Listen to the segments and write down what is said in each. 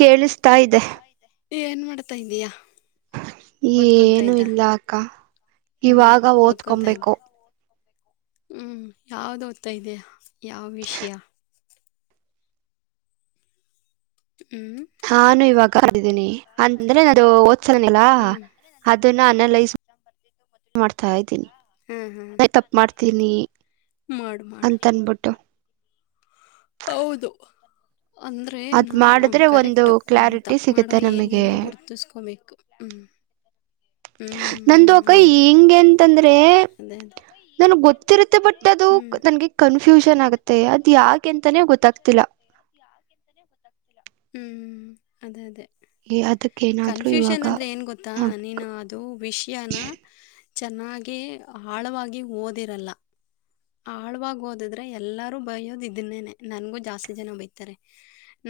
ಕೇಳಿಸ್ತಾ ಇದೆ ತ್ತಂದಯ ಏನುೂ ಇಲ್ಲ ಅಕ್ಕ ಹ್ಮ್ ಇವಾಗ ಓದ್ಕೊತಾ ಓದ್ಕೊಬೇಕು ಇದ್ದೆ ಹ್ಮ್ ಯಾವ್ದ ಓದ್ತಾ ಇದೆಯ ಯಾವ ವಿಷಯ ಹ್ಮ್ ಕದಿದ್ದನಿ ಅಂತಂದ್ರೆ ನ ಅದು ಓದ್ಸಲನಿಲ್ಲಾ ಹ್ಮ್ ಅದನ್ನಾನೆಲ್ಲೈ ಮಾಡ್ತಾ ಇದ್ದೀನಿ ಹ್ಮ್ ಹ್ಮ್ ತಪ್ಪ ಮಾಡ್ತೀನಿ ಮಾಡು ಮಾಡು ಅಂತ ಅನ್ಬಿಟ್ಟು ಹೌದು ಅಂದರೆ ಅದ್ ನಾ ಮಾಡಿದ್ರೆ ಒಂದು ಕರೆಕ್ಟು ನಾವು ಕ್ಲಾರಿಟಿ ತಪ್ಪು ಮಾಡೋ ಸಿಗುತ್ತೆ ನಮಗೆ ಏರಿಯನ ಗುರುತಿಸ್ಕೋಬೇಕು ಹ್ಞ ನಂದು ಅಕ ಹಿಂಗ ಎಂತಂದ್ರೆ ರೇ ಅದೇ ಅದೇ ನನ್ಗ್ ಗೊತ್ತಿರುತ್ತೆ ಬಟ್ ಅದು ಹ್ಮ್ ನನ್ಗೆ ಕನ್ಫ್ಯೂಷನ್ ಆಗತ್ತೆ ಅದ ಯಾಕೆ ಅಂತಾನೇ ಗೊತ್ತಾಗ್ತಿಲ್ಲ ಹ್ಮ್. ಅದೇ ಅದೇ ಅದಕ್ಕ ಏನಾದ್ರು ಇವಾಗ ಕನ್ಫ್ಯೂಷನ್ ಅಂದ್ರೆ ಏನ್ ಗೊತ್ತಾ ನೋಡ್ ನೀನು ಅದು ವಿಷಯನ ಚೆನ್ನಾಗಿ ಆಳವಾಗಿ ಓದಿರಲ್ಲ ಆಳ್ವಾಗಿ ಓದಿದ್ರೆ ಎಲ್ಲರೂ ಬಯೋದು ಇದನ್ನೇನೆ ನನ್ಗೂ ಜಾಸ್ತಿ ಜನ ಬೈತಾರೆ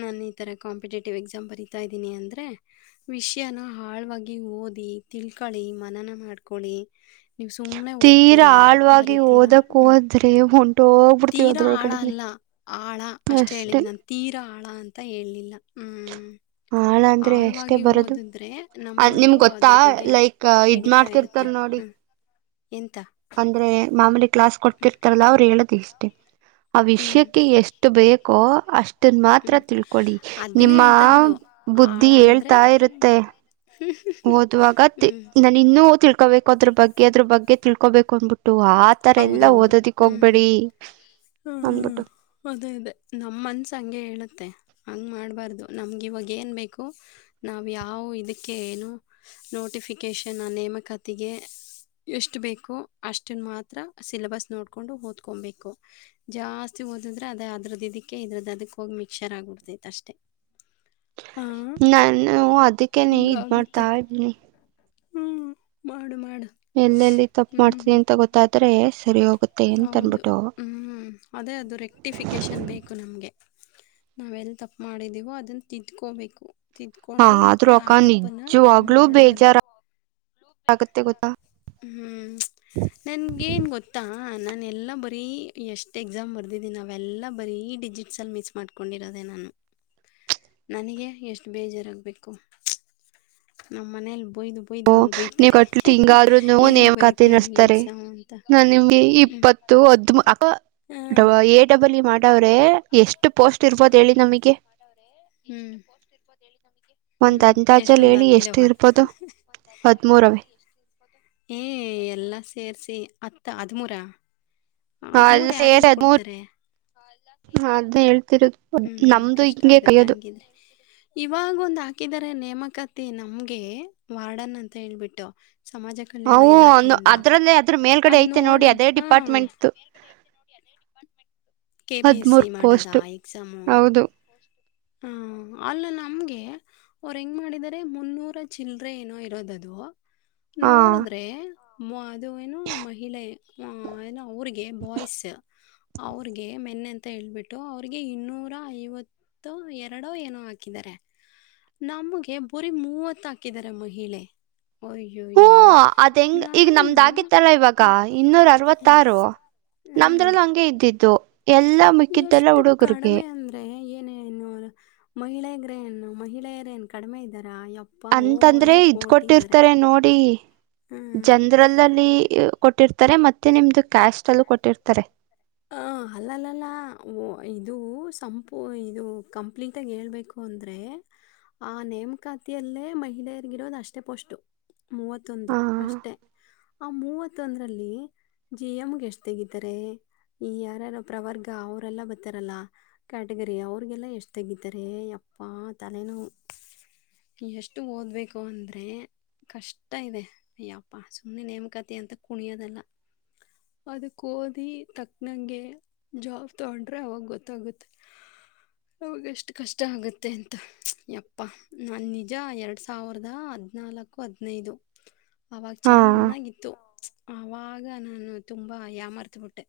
ನಾನ ಈ ತರ ಕಾಂಪಿಟೇಟಿವ್ ಎಕ್ಸಾಮ್ ಬರಿತಾ ಇದ್ದೀನಿ ಅಂದ್ರೆ ವಿಷಯನ ಆಳವಾಗಿ ಓದಿ ತಿಳ್ಕಳಿ ಮನನ ಮಾಡ್ಕೊಳ್ಳಳಿ ತೀರಾ ಆಳ್ವಾಗಿ ಓದಕ್ಕ ಹ್ಮ್. ಹೋದ್ರೆ ಹೊಂಟು ತೀರಾ ಆಳ ಅಲ್ಲ ಆಳ ಅಷ್ಟೆ ಅಷ್ಟೇ ಹೇಳಿದ್ದ ನಾನು ತೀರಾ ಆಳ ಅಂತ ಹೇಳೇಳ್ಲಿಲ್ಲ ಹ್ಮ್ ಆಳ ಅಂದ್ರೆ ಎಷ್ಟೇ ಆಳ್ವಾಗಿ ಬರದು ಓದಿದ್ರೆ ಅದ್ ನಿಮ್ ನಮ್ಗೊಂದು ಗೊತ್ತಾ ಅದ್ರ ಬಗ್ಗೆ ಲೈಕ್ ಇದ್ ಹಿಡಿತಾ ಮಾಡ್ತಿರ್ತಾರ ಇರುತ್ತೆ ನೋಡಿ ಹ್ಮ ಎಂತ ಅಂದ್ರೆ ಮಾಮೂಲಿ ಕ್ಲಾಸ್ ಕೊಡ್ತಿರ್ತಾರಲ್ಲ ಅವ್ರು ಹೇಳದ್ ಇಷ್ಟ ಓಕೆ ಆ ಹ್ಮ್. ವಿಷಯಕ್ಕೆ ಎಷ್ಟು ಬೇಕೋ ಅಷ್ಟನ್ ಮಾತ್ರ ಹ್ಮ್. ತಿಳ್ಕೊಳ್ಳಿ ಅದನ್ನೇ ನಿಮ್ಮ ಹೇಳ್ತಾ ಇರೋದು ಆಳ ಬುದ್ಧಿ ಅಂದ್ರೆ ಹೇಳ್ತಾ ಇರುತ್ತೆ ಓದುವಾಗ ತಿ ಹ್ಮ್. ನಾನು ಇನ್ನು ತಿಳ್ಕೋಬೇಕ್ ಕೊತ್ರಪಗ್ ಇದ್ರು ಬಗ್ಗೆ ತಿಳ್ಕೋಬೇಕು ಅಂದಬಿಟ್ಟು ಆತರ ಎಲ್ಲ ಹೌದೌದು ಓದೋದಿಕ್ ಹ್ಮ್ ಹೋಗ್ಬೇಡಿ ಹ್ಮ್ ಅಂದಬಿಟ್ಟು ಮತ್ತೆ ಹೇಳುತ್ತೆ ಹಂಗೆ ಮಾಡಬಾರ್ದು ನಮ್ಗೆ ಇವಾಗ ಏನು ಬೇಕು ನಾವು ಯಾವ ಇದಕ್ಕೆ ಏನು ನೋಟಿಫಿಕೇಶನ್ ಆ ನೇಮಕಾತಿಗೆ ಎಷ್ಟು ಬೇಕೋ ಅಷ್ಟನ್ ಮಾತ್ರ ಸಿಲೆಬಸ್ ನೋಡ್ಕೊಂಡು ಓದ್ಕೊಬೇಕು ಜಾಸ್ತಿ ಓದಿದ್ರೆ ಅದ ಅದ್ರದ ಇದಕ್ಕೆ ಇದ್ರದ್ದ ಅದಕ್ಕ ಹೋಗಿ ಮಿಕ್ಸರ್ ಆಗ್ಬಿಡ್ತೈತೆ ಅಷ್ಟೆ ನಾನು ಅದಕ್ಕೆನೆ ಇದ್ ಮಾಡ್ತಾ ಇದನಿ ಹ್ಮ ಮಾಡು ಮಾಡು ಎಲ್ಲೆಲ್ಲಿ ತಪ್ಪು ಹ್ಮ್ ಮಾಡ್ತೀನಿ ಅಂತ ಗೊತ್ತ್ ತದ್ರೆ ಸರಿಯೋಗ್ ಹೌದು ಹ್ಮ್ ಅದೇ ಅದು ರೆಕ್ಟಿಫಿಕೇಶನ್ ಬೇಕು ನಮ್ಗೆ ನಾವೆಲ್ ತಪ್ಪ ಮಾಡಿದೀವೋ ಅದನ್ನ ತಿಂದ್ಕೋಬೇಕು ತಿದ್ಕೊಂಡು ಆದ್ರೂ ಮತ್ತೆ ಆ ಅಕ್ಕ ತಪ್ಪನ ನಿಜವಾಗ್ಲೂ ಮಾಡಬಾರು ಬೇಜಾರ ಆಗತ್ತೆ ಗೊತ್ತಾ ಹ್ಮ್ ನನ್ಗೇನ್ ಗೊತ್ತಾ ಹಾಂ ನಾನು ಎಲ್ಲ ಬರೀ ಎಷ್ಟು ಎಕ್ಸಾಮ್ ಬರೆದಿದ್ದೀನಿ ಅವಾವೆಲ್ಲ ಬರೀ ಡಿಜಿಟ್ಸಲ್ಲಿ ಮಿಸ್ ಮಾಡ್ಕೊಂಡಿರೋದೆ ನಾನು ನನಗೆ ಎಷ್ಟು ಬೇಜಾರಾಗ್ಬೇಕು ನಮ್ಮ್ ಮನೇಲ್ ಓ ನೀವ್ ಕಟ್ ಎಂಗಾದ್ರು ಏನಕ್ಕೆ ನೇಮಖಾತೆ ಬರೀತೀಯ ನೀನು ನಡೆಸ್ತಾರೆ ರೀ ಎಕ್ಸಾಮ್ ಅಂತ ನ ನಿಮ್ಗೆ ಹ್ಮ್ ಇಪ್ಪತ್ತು ಹತ್ತು ಹ್ಮ್ ಅಥವಾ ಎ ಡಬಲ್ ಮಾಡ್ ವ್ರೆ ಎಷ್ಟು ಪೋಸ್ಟ್ ಇರ್ಬೋದು ಹೇಳಿ ನಮಗೆ ಹ್ಮ್ ಒಂದ್ ಹ್ಮ್ ಅಂದಾಜಲ್ಲಿ ಎಷ್ಟೊಂದ್ ಹೇಳಿ ಎಷ್ಟು ಹತ್ತಿದವ್ವ ಇರ್ಬೋದು ಹದ್ಮೂರವೇ ಏ ಎಲ್ಲ ಸೇರ್ಸಿ ಹತ್ತು ಹದಿಮೂರ ಹ ಅದ್ ಹದಿಮೂರು ಸೇರಿ ಯಾರ್ಯಾರಿಗೆ ಹದ್ಮುಂರ್ ಕೊಡ್ತಾರೆ ಅದ್ನ ಹೇಳ್ತಿರೋದು ನಮ್ದು ಹಿಂಗೆ ಕೈಯೋದು ತಂಗಿದೆ ಇವಾಗ ಒಂದ್ ಹಾಕಿದರೆ ನೇಮಕಾತಿ ನಮ್ಗೆ ವಾರ್ಡನ್ ಅಂತ ಹೇಳ್ಬಿಟ್ಟು ಸಮಾಜ ಕಲ್ಯಾಣ ಹವು ಒಂದು ಇಲಾಖೆಯಿಂದ ಅದ್ರಲ್ಲೇ ಅದ್ರ ಮೇಲ್ಗಡೆ ಅದ್ ಐತೆ ನೋಡಿ ಅದೇ ಡಿಪಾರ್ಟ್ಮೆಂಟ್ದು department [inaudible] K P S C ಹದ್ಮೂರ್ ಮಾಡೋದ ಪೋಸ್ಟ್ ಎಕ್ಸಾಮು ಹೌದು ಹ ಅಲ್ಲ ನಮ್ಗೆ ಅವರು ಹೆಂಗ್ ಮಾಡಿದರೆ ಮುನ್ನೂರ ಚಿಲ್ಲರೆ ಏನೋ ಇರೋದದು ಹಾ ನೋಡಿದ್ರೆ ಮ್ ಇದು ಏನು ಮಹಿಳೆ ಏನೋ ಅವ್ರಿಗೆ ಬಾಯ್ಸ್ ಅವ್ರಿಗೆ ಮೆನ್ನೆ ಅಂತ ಹೇಳ್ಬಿಟ್ಟು ಅವ್ರಿಗೆ ಇನ್ನೂರ ಐವತ್ತು ಎರಡೋ ಏನೋ ಹಾಕಿದಿದ್ದಾರೆ ನಮಗೆ ಬುರಿ ಮೂವತ್ ಹಾಕಿದ್ದಾರೆ ಮಹಿಳೆ ಹ್ಮ ಅಯ್ಯಯ್ಯೋ ಅದ್ ಹೆಂಗ್ ಈಗ ನಾನು ನಮ್ದಾಗಿತ್ತಲ್ಲ ಇವಾಗ ಹ್ಮ್ ಇನ್ನೂರ ಹ್ಮ್ ಅರವತ್ತಾರು ಹ್ಮ್ ನಮ್ದ್ರಲ್ಲ ಹಂಗೆ ಇದ್ದಿದ್ದು ಎಲ್ಲ ಮುಕ್ಕಿದ್ದೆಲ್ಲ ಹುಡುಗರ್ಗೆ ಮಹಿಳೆಯಗ್ರೇನು ಮಹಿಳೆಯರ ಏನ್ ಕಡಿಮೆ ಇದ್ದಾರೆ ಅಂತಂದ್ರೆ ಇದ್ ಇದ್ದಾರೆ ಕೊಟ್ಟಿರ್ತಾರೆ ನೋಡಿ ಹ್ಮ್ ಜನರಲ್ಲ್ಲಿ ಕೊಟ್ಟಿರ್ತ ರ್ತ ಮತ್ತೆ ನಿಮ್ದು ಕ್ಯಾಶ್ ಅಲ್ಲೂ ಕೊಟ್ಟಿರ್ತಾರೆ ಹ ಅಲ್ಲಲ್ಲಲ್ಲ ಇದು ಸಂಪೂ ಇದು ಕಂಪ್ಲೀಟಾಗಿ ಹೇಬೇಕು ಅಂದರೆ ಆ ನೇಮಕಾತಿಯಲ್ಲೇ ಮಹಿಳೆಯರಿಗಿರೋದು ಅಷ್ಟೇ ಪೋಸ್ಟು ಮೂವತ್ತೊಂದು ಹಾ ಅಷ್ಟೇ ಆ ಮೂವತ್ತು ತೊಂದ್ರಲ್ಲಿ ಜಿ ಎಮ್ಗೆ ಎಷ್ಟ್ ತೆಗಿತಾರೆ ಈ ಯಾರ್ಯಾರೋ ಪ್ರವರ್ಗ ಅವರೆಲ್ಲ ಬರ್ತಾರಲ್ಲ ಕ್ಯಾಟಗರಿ ಅವ್ರಿಗೆಲ್ಲ ಎಷ್ಟು ತೆಗಿತಾರೆ ಅಪ್ಪ ತಲೆನೋ ಎಷ್ಟು ಓದಬೇಕು ಅಂದ್ರೆ ಕಷ್ಟ ಇದೆ ಯಪ್ಪಾ ಸುಮ್ಮನೆ ನೇಮಕಾತಿ ಅಂತ ಕುಣಿಯೋದಲ್ಲ ಅದಕ್ಕೆ ಓದಿ ತಕ್ಕ ನಂಗೆ ಜಾಬ್ ತಗೊಂಡ್ರೆ ಅವಾಗ ಗೊತ್ತಾಗುತ್ತೆ ಅವಾಗಷ್ಟು ಕಷ್ಟ ಆಗುತ್ತೆ ಅಂತ ಯಪ್ಪ ನಾನು ನಿಜ ಎರಡು ಸಾವಿರದ ಹದ್ಿನಾಲ್ಕು ಹದಿನೈದು ಅವಾಗ ಹಾ ಚೆನ್ನಾಗಿತ್ತು ಆವಾಗ ನಾನು ತುಂಬ ಯ ಮರ್ತಬಿಟ್ಟೆ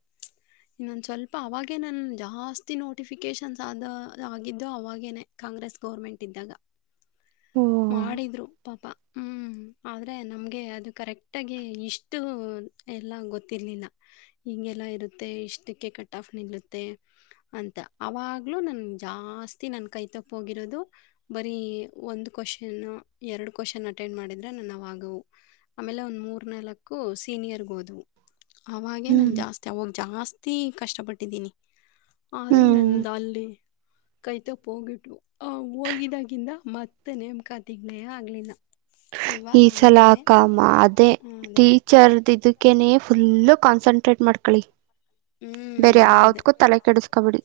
ಇನ್ನೊಂದು ಸ್ವಲ್ಪ ಅವಾಗೇ ನನ್ ಜಾಸ್ತಿ ನೋಟಿಫಿಕೇಶನ್ಸ್ ಆದ ಆಗಿದ್ದೋ ಅವಾಗೇನೆ ಕಾಂಗ್ರೆಸ್ ಗೌರ್ಮೆಂಟ್ ಇದ್ದಾಗ ಓ ಮಾಡಿದ್ರು ಪಾಪ ಹ್ಮ್ ಆದ್ರೆ ನಮ್ಗೆ ಅದು ಕರೆಕ್ಟ್ ಆಗಿ ಇಷ್ಟು ಎಲ್ಲ ಗೊತ್ತಿರ್ಲಿಲ್ಲ ಹಿಗೆಲ್ಲ ಇಷ್ಟಕ್ಕೆ ಕಟ್ ಆಫ್ ನಿಲ್ಲುತ್ತೆ ಅಂತ ಅವಾಗ್ಲೂ ನ ಜಾಸ್ತಿ ನನ್ ಕೈ ತಪ್ಪ ಹೋಗಿರೋದು ಬರೀ ಒಂದ ಕ್ವಶನ್ ಎರಡು ಕ್ವಶನ್ ಅಟೆಂಡ್ ಮಾಡಿದ್ರೆ ನನ್ ಅವಾಗ ಆಮೇಲೆ ಒಂದ್ ಮೂರ್ ನಲ್ಕು ಸೀನಿಯರ್ಗೆ ಹೋದವು ಅವಾಗೆ ನನ್ ಹ್ಮ್ ಜಾಸ್ತಿ ಹೋಗಿ ಜಾಸ್ತಿ ಕಷ್ಟಪಟ್ಟಿದ್ದೀನಿ ಆದ್ರೂ ಹ್ಮ್ ನಂದ್ದ ಅಲ್ಲಿ ಕೈತಪ್ ಹೋಗಿಟ್ು ಆ ಹೋಗಿದಾಗಿಂದ ಮತ್ತ ನೇಮಕಾತಿಗ್ನಯ ಆಗ್ಲಿಲ್ಲ ಈ ಸಲ ಅಕಮ್ಮ ಅದೇ ಆ, ಅದೇ ಅದೇ ಟೀಚರ್ ಇದ ಕನೆ ಫುಲ್ು ಕಾನ್ಸಂಟ್ರೇಟ್ ಮಾಡ್ಕಳಿ ಹ್ಮ್ ಬೇರಿ ಅದೇ ಅದೇ ಯತ್ಕೂ ತಲೆ ಕೆಡಿಸಕಬಿಡಿ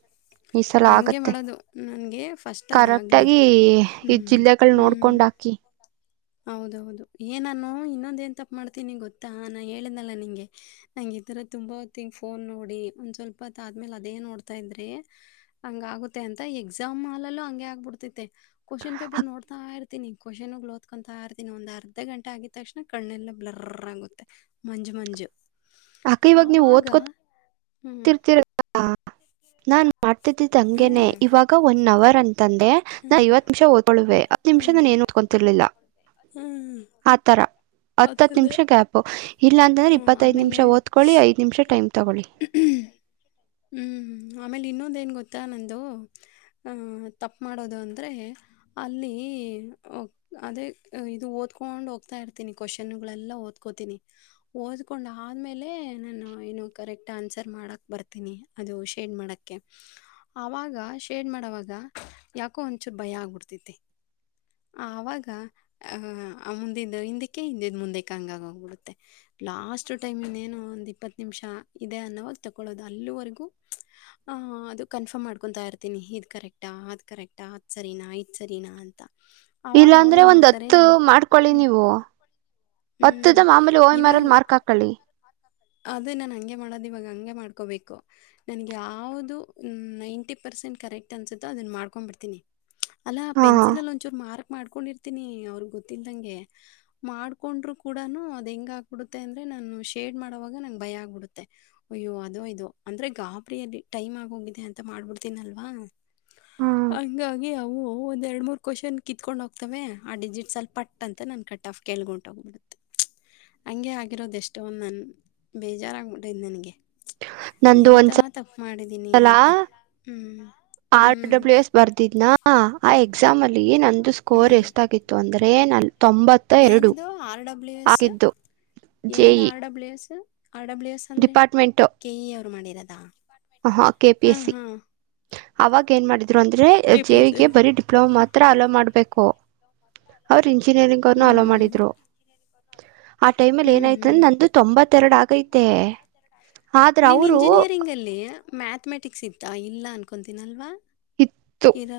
ಈ ಕೆಡಿಸ್ಕೊಬಾರ್ದು ಸಲ ಹಂಗೆ ಆಗತ್ತೆ ಮಾಡೋದು ನನಗೆ ಫಸ್ಟ್ ಕರೆಕ್ಟ ಅದಾಗಲಿ ಆಗಿ ಈ ಹ್ಮ್ ಜಿಲ್ಲೆಗಳು ಹ್ಮ್ ನೋಡ್ಕೊಂಡ್ ಹಾಕಿ ಹೌದೌದು ಏನಾನ ಇನ್ನೊಂದ ನ್ ತಪ್ಪ ಮಾಡ್ತೀನಿ ಗೊತ್ತಾ ನಾ ಹೇಳಿದಲ್ಲ ನಿಂಗೆ ನಂಂಗಗೆ ಈ ತರ ತುಂಬಾಂಗ ಫೋನ್ ನೋಡಿ ಒಂದ್ ಸ್ವಲ್ಪ ಆದ್ಮೇಲೆ ಅದೇ ನೋಡ್ತಾ ಇದ್ರೆ ಹಂಗ ಆಗುತ್ತೆ ಅಂತ ಎಕ್ಸಾಮ್ ಹಾಲಲ್ಲೂ ಹಂಗೆ ಆಗ್ಬಿಡ್ತತೆ ಕ್ವಶನ್ ಪೇಪರ್ ನೋಡ್ತಾ ಇರ್ತೀನಿ ಕವಷನಲ ಕತ್ಕೊಂತ ಇರ್ತೀನಿ ಒಂದ್ ಅರ್ಧ ಗಂಟೆ ಆಗಿದ ತಕ್ಷಣ ಕಣ್ಣೆಲ್ಲ ಬಲರ ಆಗುತ್ತೆ ಮಂಜು ಮಂಜು ಅಕ್ಕ ಇವಾಗ ನೀವು್ ಆವಾಗ ಓದ್ಕೊ ಹ್ಞೂ ತಿರ್ತಿಾ ನಾನ ಮಾಡ್ತಿದ್ದಿದ್ದ ಎಲ್ಲಾ ಮಾಡ್ತಿದ್ದಿದ್ದು ಹಂಗೇನೆ ಇವಾಗ ಒನ್ ಅವರ್ ಅಂತಂದ್ರೆ ನಾನ್ ಐವತ್ತು ನಿಮಿಷ ಓದ್ಕೊಳ್ದೆ ಅದ್ ನನ್ ಹಂೇನೆ ಇವಾಗ ಒನ್ ಅವರ್ ತಂದೆ ನಾ ಐವತ್ತು ನಿಮಿಷ ಓದ್ಕೊಳ್ಳುವೆ ಹತ್ ನಿಮಿಷ ನಾನ ಏನುದಕೊಂತಿರ್ಲಿಲ್ಲ ಕೈಯಲ್ಲಿ ಆತರ ಓದ್ಕೊತಿರ್ಲಿಲ್ಲ ಹತ್ತ್ ಅದೇ ಅದೇ ನಿಮಿಷ ಗ್ಯಾಪ್ ಇಲ್ಲ ಅಂತಂದ್ರೆ ಹ್ಮ್ ಇಪ್ಪತ್ತ ಐದ್ ನಿಮಿಷ ಆಮೇಲೆ ಓದ್ಕೊಳ್ಳಿ ಐದ್ ನಿಮಿಷ ಟೈಮ್ ತಗೊಳ್ಳಿ ಹ್ಮ್ ಆಮೇಲೆ ಇನ್ನೊಂದ ನ್ ಗೊತ್ತಾ ನಂದು ಹ ತಪ್ಪ ಮಾಡೋದು ಅಂದರೆ ಅಲ್ಲಿ ಅದೇ ಇದು ಓದ್ಕೊಂಡು ಹೋಗ್ತಾ ಇರ್ತೀನಿ ಕ್ವಶನ್ಗಳೆಲ್ಲ ಓದ್ಕೋತೀನಿ ಓದ್ಕೊಂಡು್ಮೇಲೆ ನಾನು ಏನು ಕರೆಕ್ಟ್ ಆನ್ಸರ್ ಮಾಡಕ್ಕೆ ಬರ್ತೀನಿ ಅದು ಶೇಡ್ ಮಾಡಕ್ಕೆ ಆವಾಗ ಶೇಡ್ ಮಾಡೋವಾಗ ಯಾಕೋ ಒಂಚೂರು ಭಯ ಆಗ್ಬಿಡ್ತೈತಿ ಆವಾಗ ಮುಂದಿದ್ದ ಹಿಂದಕ್ಕೆ ಹಿಂದಿದ ಮುಂದೆಕ್ಕೆ ಹಂಗಾಗೋಗ್ಬಿಡುತ್ತೆ ಲಾಸ್ಟ್ ಟೈಮ ಇಿಂದ ಏನುೋ ಒಂದು ಇಪ್ಪತ್ತು ನಿಮಿಷ ಇದೆ ಅನ್ನೋವಾಗ ತಕೊಳ್ಳೋದು ಅಲ್ಲಿವರೆಗೂ ಅದು ಕನ್ಫರ್ಮ್ ಮಾಡ್ಕೊತಾ ಇರ್ತೀನಿ ಇದು ಕರೆಕ್ಟಾ ಅದು್ ಕರೆಕ್ಟ್ ಆತ್ ಸರಿನಾ ಆಯ್ತ್ ಸರಿನಾ ಅಂತ ಇಲ್ಲ ಆವಾಗ ಅಂದ್ರೆ ಅವ್ರೇನು ಒಂದ್ ಮಾಡ್ತಾರೆ ಹತ್ತು ಮಾಡ್ಕೊಳ್ಳಿ ಹ್ಮ್. ನೀವು ಹ್ಮ್. ಹತ್ತುದ ಮಾಮೂಲಿ ೋಯಿ ಇವಾಗ ಮರಲ್ ಮಾರ್ಕ್ ಹಾಕೊಳ್ಳಿ ಅದೇ ನಾನನ್ ಹಂಗೆ ಮಾಡೋದು ಇವಾಗ ಹಂಗೆ ಮಾಡ್ಕೋಬೇಕು ನನ್ಗೆ ಯಾವವುದು ನೈಂಟಿ ಪರ್ಸೆಂಟ್ ಕರೆಕ್ಟ್ ಅನ್ಸುತ್ತೋ ಅದನ್ನ ಮಾಡ್ಕೊಂಡ್ಬಡ್ತೀನಿ ಅಲ್ಲ ಹಾ ಪೆನ್ಸಿಲ್ ಲಂಚೂ ಮಾರ್ಕ್ ಮಾಡ್ಕೊಂಡಿರ್ತೀನಿ ಅವ್ರಗ್ ಗೊತ್ತಲ್ದಂಗೆ ಮಾಡ್ಕೊಂಡ್ರು ಕೂಡಾನನು ಅದ ಹೆಂಗ ಹ ಆಕ್ಬಿಡುತ್ತೆ ಅಂದ್ರೆ ನಾನು ಶೇಟ್ ನ ಭಯ ಆಗ್ಬಿಡುತ್ತೆ ಅಯ್ಯೋ ಅದೋ ಇದು ಅಂದ್ರೆ ಗಾಬರಿಲ್ಲಿ ಟೈಮ್ ಆಗೋಗಿದೆ ಅಂತ ಮಾಡ್ಬಿಡ್ತನಲ್ವಾ ಹ್ಮ್ ಹಾಗಿ ಅವು ಒಂದ ಎರಡ್ ಮೂರ್ ಕ್ವಶನ್ ಕಿತ್ಕೊಂಡ್ ಹೋಗ್ತಾವ ಆ ಡಿಜಿಟ್ ಅಲ್ಲಿ ಪಟ್ ಅಂತ ನ ಕಟ್ ಆ್ ಕ್ಬಿಡುತ್ತ ಹ ಆಗಿರೋದು ಎಷ್ಟ ಬೇಜಾರಾಗಬಿಟ್ಟೈ್ ನನ್ಗೆ ನಂದು ಒಂದ್ಸಲ ಮಾಡಿದ್ದೀನಿ ಸಲ ಅಂತ ಹ್ಞೂ ಹ್ಞೂ ಆರ್ಡಬ್ಲ್ಯೂ ಎಸ್ ಬರ್ದಿದ್ನಾ ಆಯ ಎಕ್ಸಾಮ್ ಅಲ್ಲಿ ಏ ಅ ಒಂದು ಸ್ಕೋರ್ ಎಷ್ಟ ಆಾಗಿತ್ತು ಅಂದ್ರೆ ೇ ನಲ್ ತೊಂಬತ್ತ ಎರಡು ಏನದೋ ಆರ್ಡಬ್ಲ್ಯೂ ಎಸ್ ಆಗಿದ್ದು ಜೆ ಏನದ E R W S R W S ಅಂದ್ರೆ ಕೆಇ ಅವ್ರು ಮಾಡಿರೋದಾ ಹಹಾ ಕೆ ಪಿ ಹಾ ಎಸ್ ಸಿ ಹಾ ಅವಾಗ ಏನ್ ಮಾಡಿದ ಇದ ಅಂದ್ರೆ ಕೆ ಪಿ ಜೆ ಎಸ್ ವಿಗೆ ಹ್ಮ್ ಬರಿ ಡಿಪ್ಲೊಮಾ ಹ ಅಲೋ ಮಾಡ್ಬೇಕು ಅವ್ರ ಇಂಜಿನಿಯರಿಂಗ್ ಅವನ್ನ ಆಲೋ ಮಾಡಿದ್ರು ಅವ್ರು ಆ ಟೈಮ ಅಲ್ಲಿ ಹ್ಮ್ ಏನಯಐತ ಅಂದ ಹ್ಮ್ ನಂದು ತೊಂಬತ್ತರ ಆಗೈ ಂತೆ ನೀನ್ ಇಂಜಿನಿಯರಿಂಗ್ ಅಲ್ಲಿ ಮ್ಯಾಥಮೆಟಿಕ್ಸ್ ಇತ್ತ ಇಲ್ಲ ಅನ್ಕ ಕೊಂತಿನಲ್ವಾ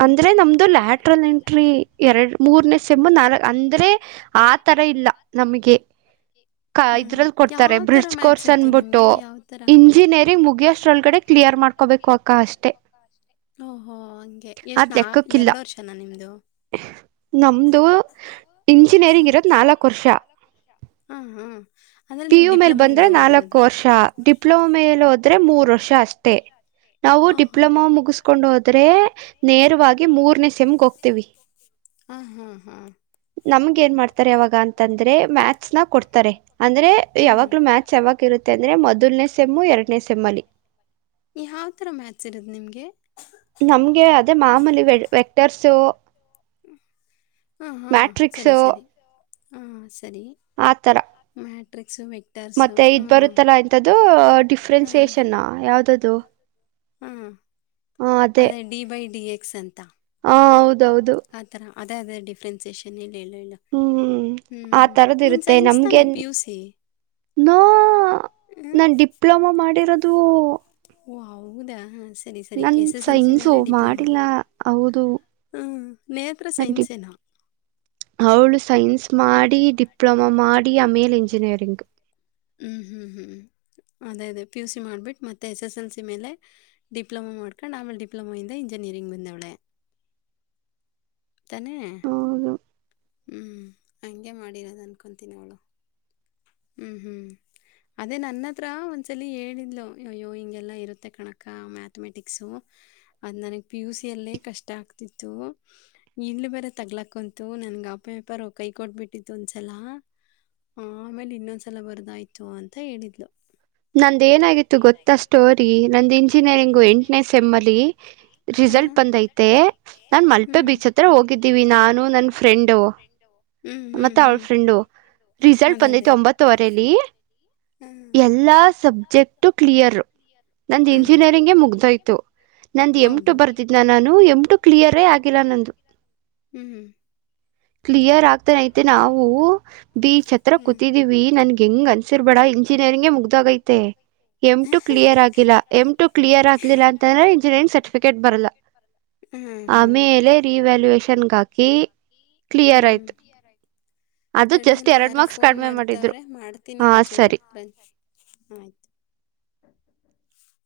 ಅಂದ್ರೆ ನಮ್ದು ಲ್ಯಾಟ್ರಲ್ ಎಂಟ್ರಿ ಎರಡು ಮೂರ್ನೇ ಸಮ್ಮು ನಾಲ್ಕ ಅಂದ್ರೆ ಆ ತರ ಇಲ್ಲ ನಮಗೆ ಹಾ ಇದ್ರಲ್ಲಿ ಕೊಡ್ತಾರೆ ಯಾವ ತರ ಬ್ರಿಡ್ಜ್ ಮ್ಯಾಥ್ಸ್ ಕೋರ್ಸ್ ಇದ್ದು ಅನ್ಬಿಟ್ಟು ನಿಮ್ಗೆ ಯಾವ ತರ ಇಂಜಿನಿಯರಿಂಗ್ ಮುಗ ಅಷ್ಟ್ರೊಳಗಡೆ ಕ್ಲಿಯರ್ ಮಾಡ್ಕೋಬೇಕು ಅಕ್ಕ ಅಷ್ಟೇ ಓ ಹೋ ಓಕೆ ಎಷ್ಟು ನ ಲೆಕ್ಕಕ್ಕಿಲ್ಲ ಎರಡು ವರ್ಷನಾ ನಿಮ್ಮದು ನಮ್ದು ಇಂಜಿನಿಯರಿಂಗ್ ಇರದು ನಾಲ್ಕು ವರ್ಷ ಹಾ ಹಾ ಅಂದ್ರೆ ನೀವು ಪಿಯು ಮೇಲೆ ಡಿಪ್ಲೊಮಾ ಇಂದ ಬಂದ್ರೆ ಹೋಗಿರೋದು ನಾಲ್ಕು ವರ್ಷ ನಾಲ್ಕು ಡಿಪ್ಲೋಮಾ ಮೇಲೆ ಹೋದ್ರೆ ಮೂರು ವರ್ಷ ಅಷ್ಟೆ ಮತ್ತೆ ನಾವು ಹ ಹಾ ಡಿಪ್ಲೊಮಾ ಮುಗಿಸ್ಕೊಂಡು ಹೋದ ಆದ್ರೆ ನೇರವಾಗಿ ಮೂರ್ನೆೇ ಸೆಮ್ಗೆ ಹೋಗ್ತೀವಿ ಹಾ ಹಾ ಹಾ ನಮ್ಗೆ ಏನ್ ಮಾಡ್ತಾರೆ ಯಾವಾಗ ಅಂತಂದ್ರೆ ಮ್ಯಾಕ್ಸ್ ಕೊಡ್ತಾರೆ ಅಂದ್ರೆ ಹ್ಮ್ ಯಾವಾಗ್ಲೂ ಮಾಥ್ಸ್ ಯಾವಾಗ ಇರುತ್ತೆ ಅಂದ್ರೆ ಮೊದಲನೇ ಸೆಮ್ಮು ಎರಡನೇ ಸೆಮ್ಮಲ್ಲಿ ಸೆಮ್ಮಲ್ಲಿ ಯಾವ ಥರ ಮ್ಯಾಥ್ಸ್ ಇರೋದು ನಿಮಗೆ ನಮ್ಗೆ ಅದೇ ಮಾಮೂಲಿ ವ ವೆಕ್ಟರ್ಸು ಹಾ ಹಾ ಸರಿ ಮ್ಯಾಟ್ರಿಕ್ಸು ಸರಿ ಹಾ ಸರಿ ಆತರ ಮಾಟ್ರಿಕ್ಸು ಮತ್ತೆ ಇದ್ ಬರುತ್ತಲ್ಲಾ ಎಂತ್ದು ಡಿಫ್ರೆನ್ಸಿಯೇಷನ್ ಯಾವ್ದ ಅದು ಹ್ಮ ಅದೇ ಡಿ ಬೈ ಡಿ ಎ ಸರಿ ಹಾ ಹೌದೌದು ಅದೇ ಅದೇ ಡಿಫ್ರೆನ್ಸೇಷನ್ ಇಲ್ಲಿ ಹ್ಮ್ ಆ ತರದ್ ನೀನ್ ಇರುತ್ತೆ ಸೈನ್ಸ್ ತಾನೆ ನಮ್ಗೆನ್ ಪಿ ಯು ಸಿ ನೋ ನಾನ್ ಡಿಪ್ಲೊಮಾ ಮಾಡಿರೋದು ದು ಓ ಹೌದಾ ಸರಿ ಸರಿ ನನ್ S S L C science ಮೇಲೆ ಡಿಪ್ಲೊಮೊ ಮಾಡಿಲ್ಲ ಹೌದು ಹ್ಞೂ ನೇತ್ರ ನೇತ್ರಾ ಸೈನ್ಸೇನಾ ಅವಳು ಸೈನ್ಸ್ ಮಾಡಿ ಡಿಪ್ಲೊಮಾ ಮಾಡಿ ಆಮೇಲ್ ಇಂಜಿನಿಯರಿಂಗ್ ಹ್ಞೂ ಹ್ಞೂ ಹ್ಞೂ ಅದೇ ಅದೇ ಪಿ ಯು ಸಿ ಮಾಡಿಬಿಟ್ಟು ಮತ್ತು ಎಸ್ ಎಸ್ ಎಲ್ ಸಿ ಮೇಲೆ ಡಿಪ್ಲೊಮಾ ಮಾಡ್ಕೊಂಡು ಆಮೇಲೆ ಡಿಪ್ಲೊಮೆಯಿಂದ ಇಂಜಿನಿಯರಿಂಗ್ ಬಂದವಳೆ ತಾನೇ ಹೌದು ಹ್ಮ ಹಾಗಂಗೆ ಮಾಡಿರೋದು ಅನ್ಕೊತೀನಿ ಅವಳು ಹ್ಮ್ ಹ್ಮ ಅದೇ ನನ್ನತ್ರ ಒಂದ್ಸಲ ಹೇಳಿದ್ಲು ಅಯ್ಯೋ ಹಿಂಗೆಲ್ಲಾ ಇರುತ್ತೆ ಕಣಕ ಮ್ಯಾಥಮೆಟಿಕ್ಸು ಅದ್ ನನ್ಗ್ ಪಿ ಯುಸಿಯಲ್ಲೇ ಕಷ್ಟ ಆಗ್ತಿತ್ತು ಇಲ್ಲಿ ಬೇರೆ ತಗ್ಲಕ್ಕಂತು ನನ್ಗೆ ಪೇಪರ್ ಕೈ ಕೊಟ್ಬಿಟ್ಟಿತ್ತು ಒಂದ್ಸಲ ಆಮೇಲೆ ಇನ್ನೊಂದ್ ಸಲ ಬರದಾಯ್ತು ಅಂತ ಹೇಳಿದ್ಲು ನಂದ ಏನಾಗಿತ್ತು ಗೊತ್ತಾ ಸ್ಟೋರಿ ನಂದು ಇಂಜಿನಿಯರಿಂಗು ಹ್ಮ್. ಎಂಟನೇ ಸೆಮ್ ಅಲ್ಲಿ ಹಾ, ರಿಸಲ್ಟ್ ನಾವು ಬಂದೈತೆ ನಾನ್ ಮಲ್ಪೆ ಹ್ಮ್. ನಾವು ಬೀಚ್ ಹತ್ರ ಹೋಗಿದ್ದೀವಿ ನಾನು ನನ್ನ ಫ್ರೆಂಡು ಹ್ಮ್, ಹ್ಮ್, ಮತ್ತ ಅವಳ ಹ್ಮ್. ಫ್ರೆಂಡು ರಿಸಲ್ಟ್ ಅದೇ, ಅದೇ. ಬಂದೀತೇ ಒಂಬತ್ತವರಲ್ಲಿ ಹಾ, ಎ ಎಲ್ಲಾ ಸಬ್ಜೆಕ್ಟು ಕ್ಲಿಯರ್ ನಂದ ಹ್ಮ್. ಇಂಜಿನಿಯರಿಂಗ್ ಮುಗ್ದೋಯ್ತು ನಂದ ಎಂ ಟು ಹೌದು ಬರ್ದಿದ್ನ ನಾನು ಎಂ ಟು ಕ್ಲಿಯರೇ ಆಗಿಲ್ಲ ನಂದು ನನ್ಗೆ ಹ್ಮ್ ಕ್ಲಿಯರ್ ಆಗ್ತನ ೈತೆ ನಾವು ಬಿ ಛತ್ರ ಕೂತಿದಿವವಿ ನನ್ಗೆ ಹೆಂಗ್ ಅನ್ಸಿರ್ಬೇಡ ಇಂಜಿನಿಯರಿಂಗ ಮುಗ್ದ ಎಮ ಟ ಎಮ್ ಕ್ಲಿಯರ್ ಆಗ ಟು ಎಮ ಟ ಕ್ಿಯರ್ ಆಗ್ಲಿಲ್ಲ ಅಂತಂದ್ರೆ ಇಂಜಿನಿಯರಿಂಗ್ ಸರ್ಟಿಫಿಕೇಟ್ ಬರಲ್ಲ ಹ್ಮ್ ಹ್ಮ್ ಆಮೇಲೆ ರಿವ್ಯಾಲ್ಯನ್ ಹಾಕಿ ಕ್ಲಿಯರ್ ಹ್ಮ್ ಆಯತು ತಡಿಯಲ್ಲ ಯಾರ ಫೋನ್ ಮಾಡಿದ್ರು ಮಾಡ್ತವ್ರೆ ಮಾಡ್ತೀನಿ ಹಾ ಸರಿ ಒಂಚೂರು ಬ ಆಯ್ತು